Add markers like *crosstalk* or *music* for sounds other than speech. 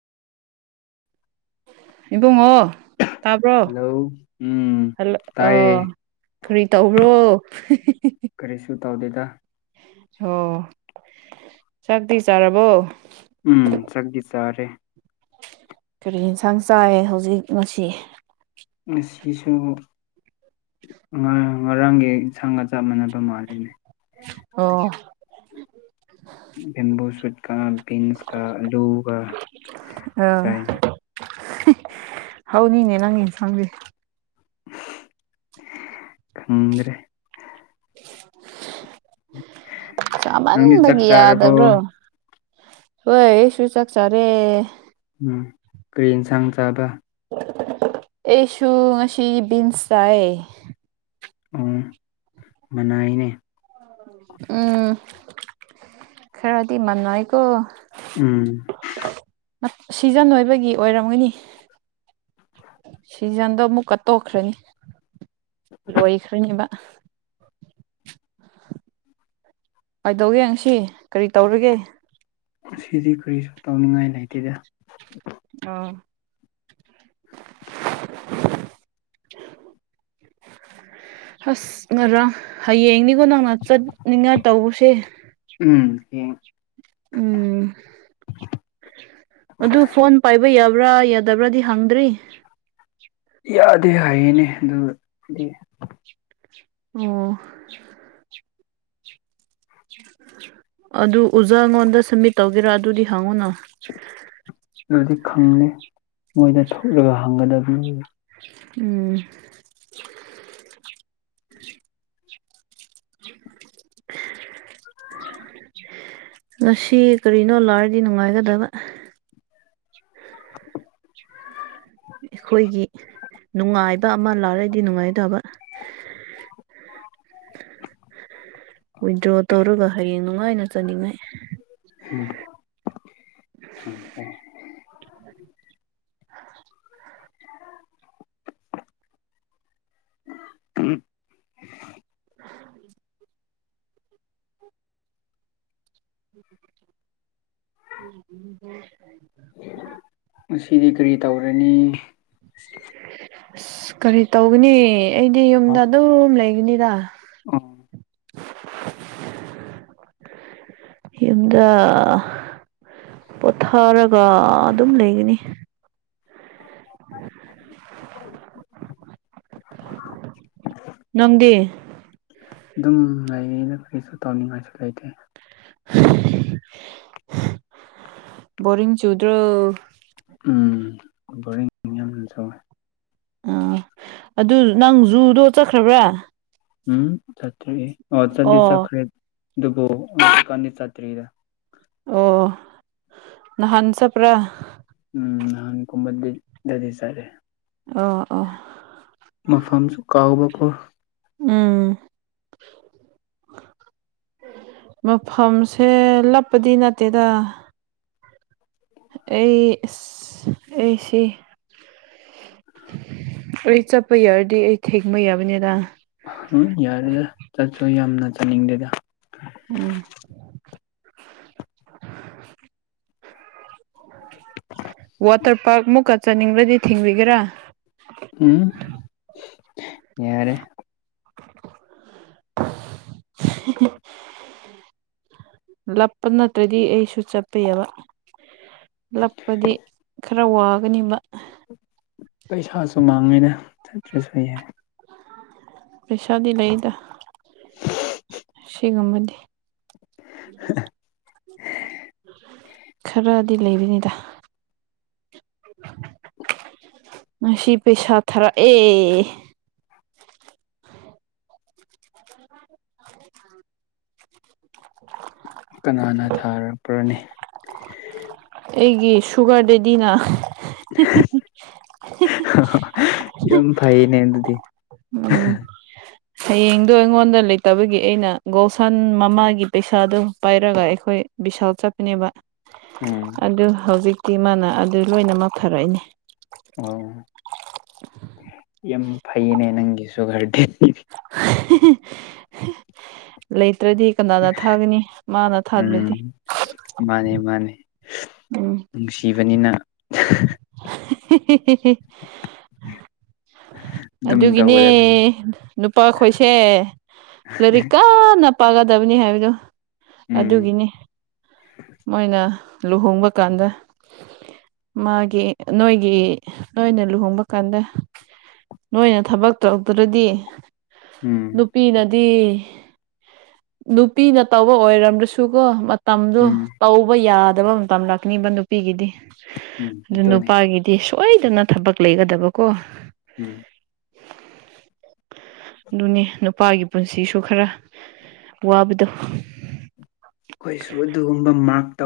ꯏꯕꯨꯡꯉꯣ ꯇꯥꯕ꯭ꯔꯣ ꯍꯜꯂꯣ ꯎꯝ ꯍꯜꯂ ꯑ ꯇꯥꯏꯌꯦ ꯀꯔꯤ ꯇꯧꯕ꯭ꯔꯣ ꯀꯔꯤꯁꯨ ꯇꯧꯗꯦꯗ ꯑꯣ ꯆꯥꯛꯇꯤ ꯆꯥꯔꯕꯣ ꯎꯝ ꯆꯛꯇꯤ ꯆꯥꯔꯦ ꯀꯔꯤ ꯏꯟꯁꯥꯡ ꯆꯥꯏꯌꯦ ꯍꯧꯖꯤꯛ ꯉꯁꯤ ꯑꯁꯤꯁꯨ ꯉꯔꯥꯡ ꯉꯔꯥꯡꯒꯤ ꯁꯪꯒ ꯆꯞ ꯃꯥꯟꯅꯕ ꯃꯥꯜꯂꯤꯅꯦ ꯑꯣ ꯚꯦꯝꯕꯨ ꯁꯨꯠꯀ ꯕꯤꯟꯁꯀ ꯂꯨꯒ ꯑ ꯆꯥꯏ ꯍꯥꯎꯅꯤꯅꯦ ꯅꯪꯉ ꯏꯟꯁꯪꯗꯤ ꯈꯪꯗ꯭ꯔꯦ ꯅꯪꯗꯤ ꯆꯥꯛ ꯆꯥꯃꯟꯕꯒꯤ ꯆꯥꯔꯕꯣ ꯌꯥꯗꯕ꯭ꯔꯣ ꯍꯣꯏ ꯑꯩꯁꯨ ꯆꯥꯛꯆꯥ ꯔꯦ ꯎꯝ ꯀꯔꯤ ꯌꯦꯟꯁꯥꯡ ꯆꯥꯕ ꯑꯦꯁꯨ ꯉꯁꯤ ꯕꯤꯟꯁ ꯆꯥꯏ ꯑꯣ ꯃꯅꯥꯏꯅꯦ ꯎꯝ ꯈꯔꯗꯤ ꯃꯥꯟꯅꯥꯏꯀꯣ ꯎꯝ ꯁꯤꯖꯟ ꯑꯣꯏꯕꯒꯤ ꯑꯣꯏꯔꯝꯒꯅꯤ ꯁꯤꯖꯟꯗꯣ ꯑꯃꯨꯛꯀ ꯇꯣꯛꯈ꯭ꯔꯅꯤ ꯂꯣꯏꯈꯔꯤ ꯑꯦꯕ ꯀꯥꯏꯗꯧꯒꯦ ꯉꯁꯤ ꯀꯔꯤ ꯇꯧꯔꯒꯦ ꯑꯁꯤꯗꯤ ꯀꯔꯤꯁꯨ ꯇꯧꯅꯤꯡꯉꯥꯏ ꯂꯩꯇꯦꯗ ꯑꯥ ꯍꯁ ꯉ ꯍꯌꯦ ꯌꯦꯡꯅꯤ ꯅꯪ ꯅꯪꯅ ꯆꯠꯅꯤꯡꯉꯥꯏ ꯇꯧꯕꯁꯦ ꯍ ꯎꯝ ꯑꯗꯨ ꯐꯣꯟ ꯄꯥꯏꯕ ꯌꯥꯕ꯭ꯔꯥ ꯌꯥꯗꯕ꯭ꯔꯥꯗꯤ ꯍꯪꯗ꯭ꯔꯤ ꯌꯥꯗꯦ ꯍꯥꯏꯌꯦꯅꯦ ꯑꯗꯨꯗꯤ ꯑꯣ ꯑꯗꯨ ꯎꯖꯥ ꯑꯩꯉꯣꯟꯗ ꯁꯝꯃꯤꯠ ꯇꯧꯒꯦꯔꯥ ꯑꯗꯨꯗꯤ ꯍꯪꯉꯨꯅ ꯑꯗꯨꯗꯤ ꯈꯪꯗꯦ ꯃꯣꯏꯗ ꯊꯣꯛꯂꯒ ꯍꯪꯒꯗꯕꯅꯤ ꯎꯝ *inaudible* ꯉꯁꯤ ꯀꯔꯤꯅꯣ ꯂꯔꯗꯤ ꯅꯨꯡꯉꯥꯏꯒꯗꯕ *inaudible* ꯑꯩꯈꯣꯏꯒꯤ ꯅꯨꯡꯉꯥꯏꯕ ꯑꯃ ꯂꯥꯛꯔꯗꯤ ꯅꯨꯡꯉꯥꯏꯇꯕ *unintelligible* ꯋꯤꯗ꯭ꯔꯣ ꯇꯧꯔꯒ ꯍꯌꯦꯡ ꯅꯨꯡꯉꯥꯏꯅ ꯆꯥꯅꯤꯡꯉꯥꯏ ꯎꯝ ꯈꯪꯗꯦ *inaudible* *inaudible* ꯎꯝ *inaudible* ꯎ ꯁꯤꯗꯤ ꯀꯔꯤ ꯇꯧꯔꯅꯤ ꯑꯁ ꯀꯔꯤ ꯇꯧꯒꯅꯤ ꯑꯩꯗꯤ ꯌꯨꯝꯗ ꯑꯗꯨꯝ ꯂꯩꯒꯅꯤꯗ ꯎ ꯌꯨꯝꯗ ꯄꯣꯊꯥꯔꯒ ꯑꯗꯨꯝ ꯂꯩꯒꯅꯤ *inaudible* ꯅꯪꯒꯦ ꯉꯥꯏ ꯑꯩꯅ ꯀꯔꯤꯁꯨ ꯇꯧꯅꯤꯡꯉꯥꯏꯁꯨ ꯂꯩꯇꯦ ꯔꯤꯡ ꯆꯧꯗ꯭ꯔ ꯎꯝ ꯕꯣꯔꯤꯡ ꯌꯥꯝꯅ ꯁꯧꯋꯦ ꯑꯥ ꯑꯗꯨ ꯅꯪ ꯖꯨꯗꯣ ꯆꯠꯈ꯭ꯔꯕ꯭ꯔꯥ ꯎꯝ ꯆꯇꯔꯤ ꯑꯣ ꯆꯗꯤ ꯆꯈꯔꯦꯗ ꯗꯨꯕꯣ ꯎ ꯁꯣ ꯀꯅꯤ ꯆꯇ꯭ꯔꯤꯗ ꯑꯣ ꯅ ꯍꯟꯁꯄ꯭ꯔꯥ ꯎꯝ ꯅꯥꯟ ꯀꯃꯗ ꯂꯤ ꯗꯗꯤ ꯁꯔꯦ ꯑ ꯑ ꯃꯐꯝꯁꯨ ꯀꯥꯎꯕꯀꯣ ꯎꯝ ꯃꯐꯝꯁꯦ ꯂꯞꯄꯗꯤ ꯅꯠꯇꯦꯗ ꯑꯦ ꯑꯦ ꯁꯤ ꯑꯩ ꯆꯠꯄ ꯌꯥꯔꯗꯤ ꯑꯩ ꯊꯦꯡꯕ ꯌꯥꯕꯅꯤꯗ ꯎꯝ ꯌꯥꯔꯦꯗ ꯆꯠꯁꯨ ꯌꯥꯝꯅ ꯆꯠꯅꯤꯡꯗꯦꯗ ꯎꯝ ꯋꯥꯇꯔ ꯄꯥꯔꯛ ꯃꯨꯛꯀ ꯆꯥꯅꯤꯡꯕ꯭ꯔꯗꯤ ꯊꯤꯡꯕꯤꯒꯦꯔꯥ ꯎꯝ ꯌꯥꯔꯦ ꯍꯦ ꯍꯦ ꯂꯞꯄ ꯅꯠꯇ꯭ꯔꯗꯤ ꯑꯩꯁꯨ ꯆꯠꯄ ꯌꯕ ꯂꯛꯄꯗꯤ ꯈꯔ ꯋꯥꯒꯅꯤꯕ ꯄꯩꯁꯥꯁꯨ ꯃꯥꯡꯉꯤꯅ ꯆꯠꯇ꯭ꯔꯁꯨ ꯌꯥꯏ ꯄꯩꯁꯥꯗꯤ ꯂꯩꯗ ꯁꯤꯒꯨꯝꯕꯗꯤ *inaudible* ꯈꯔꯗꯤ ꯂꯩꯕꯅꯤꯗ ꯉꯁꯤ ꯄꯦꯁꯥ ꯊꯔꯥꯛ ꯑꯦ *unintelligible* *inaudible* ꯀꯅꯥꯅ ꯊꯥꯔꯛꯄ꯭ꯔꯅꯤ ꯑꯩꯒꯤ ꯁꯨꯒꯔꯗꯦꯗꯤꯅ ꯌꯥꯝ ꯐꯥꯏꯌꯦꯅꯦ ꯑꯗꯨꯗꯤ ꯎꯝ ꯍꯌꯦꯡꯗꯣ ꯑꯩꯉꯣꯟ ꯗ ꯂꯩꯇꯕꯒꯤ ꯑꯩꯅ ꯒꯣꯜꯁꯟ ꯃꯃꯥꯒꯤ ꯄꯩꯁꯥꯗꯨ ꯄꯥꯏꯔꯒ ꯑꯩꯈꯣꯏ ꯕꯤꯁꯥꯜ ꯆꯠꯄꯅꯦꯕ ꯎꯝ ꯑꯗꯨ ꯍꯧꯖꯤꯛꯇꯤ ꯃꯥꯅ ꯑꯗꯨ ꯂꯣꯏꯅꯃꯛ ꯊꯔꯛꯏꯅꯦ ꯑꯣ ꯐꯩꯅꯦ ꯅꯪꯒꯤꯁꯨꯨꯒꯔꯗꯦꯗꯤ ꯂꯩ ꯇ꯭ꯔꯗꯤ ꯀꯅꯥꯅ ꯊꯥꯒꯅꯤ ꯃꯥꯅ ꯎꯝ ꯊꯥꯗ꯭ꯔꯗꯤ ꯃꯥꯅꯦ ꯃꯥꯅꯦ ꯎꯝ ꯅꯨꯡꯁꯤꯕꯅꯤꯅ ꯍꯦ ꯍꯦ ꯍꯦ ꯍꯦ ꯑꯗꯨꯝ ꯑꯗꯨꯒꯤꯅꯦ ꯇꯧꯒꯗꯕꯅꯤ ꯅꯨꯄꯥꯈꯣꯏꯁꯦ ꯂꯥꯏꯔꯤꯛ ꯀꯟꯅ ꯄꯥꯒꯗꯕꯅꯤ ꯍꯥꯏꯕꯗꯣ ꯎꯝ ꯑꯗꯨꯒꯤꯅꯤ ꯃꯣꯏꯅ ꯂꯨꯍꯣꯡꯕ ꯀꯥꯟꯗ ꯃꯥꯒꯤ ꯅꯣꯏꯒꯤ ꯅꯣꯏꯅ ꯂꯨꯍꯣꯡꯕ ꯀꯥꯟꯗ ꯅꯣꯏꯅ ꯊꯕꯛ ꯇꯩꯗꯔꯥꯗꯤ ꯎꯝ ꯅꯨꯄꯤꯅꯗꯤ ꯅꯨꯄꯤꯅ ꯇꯧꯕ ꯑꯣꯏꯔꯝꯗ꯭ꯔꯁꯨꯀꯣ ꯃꯇꯝꯗꯣ ꯎꯝ ꯇꯧꯕ ꯌꯥꯠ ꯗꯕ ꯃꯇꯝ ꯂꯥꯛꯀꯅꯤꯕ ꯅꯨꯄꯤꯒꯤꯗꯤ ꯎꯝ ꯑꯗꯨ ꯑꯗꯨꯅꯤ ꯅꯨꯄꯥꯒꯤꯗꯤ ꯁꯣꯏꯗꯅ ꯊꯕꯛ ꯂꯩꯒꯗꯕꯀꯣ ꯎꯝ ꯑꯗꯨꯅꯦ ꯅꯨꯄꯥꯒꯤ ꯄꯨꯟꯁꯤꯁꯨ ꯈꯔ ꯋꯥꯕꯗꯨ ꯈꯣꯏꯁꯨ ꯑꯗꯨꯒꯨꯝꯕ ꯃꯥꯛ ꯇꯧ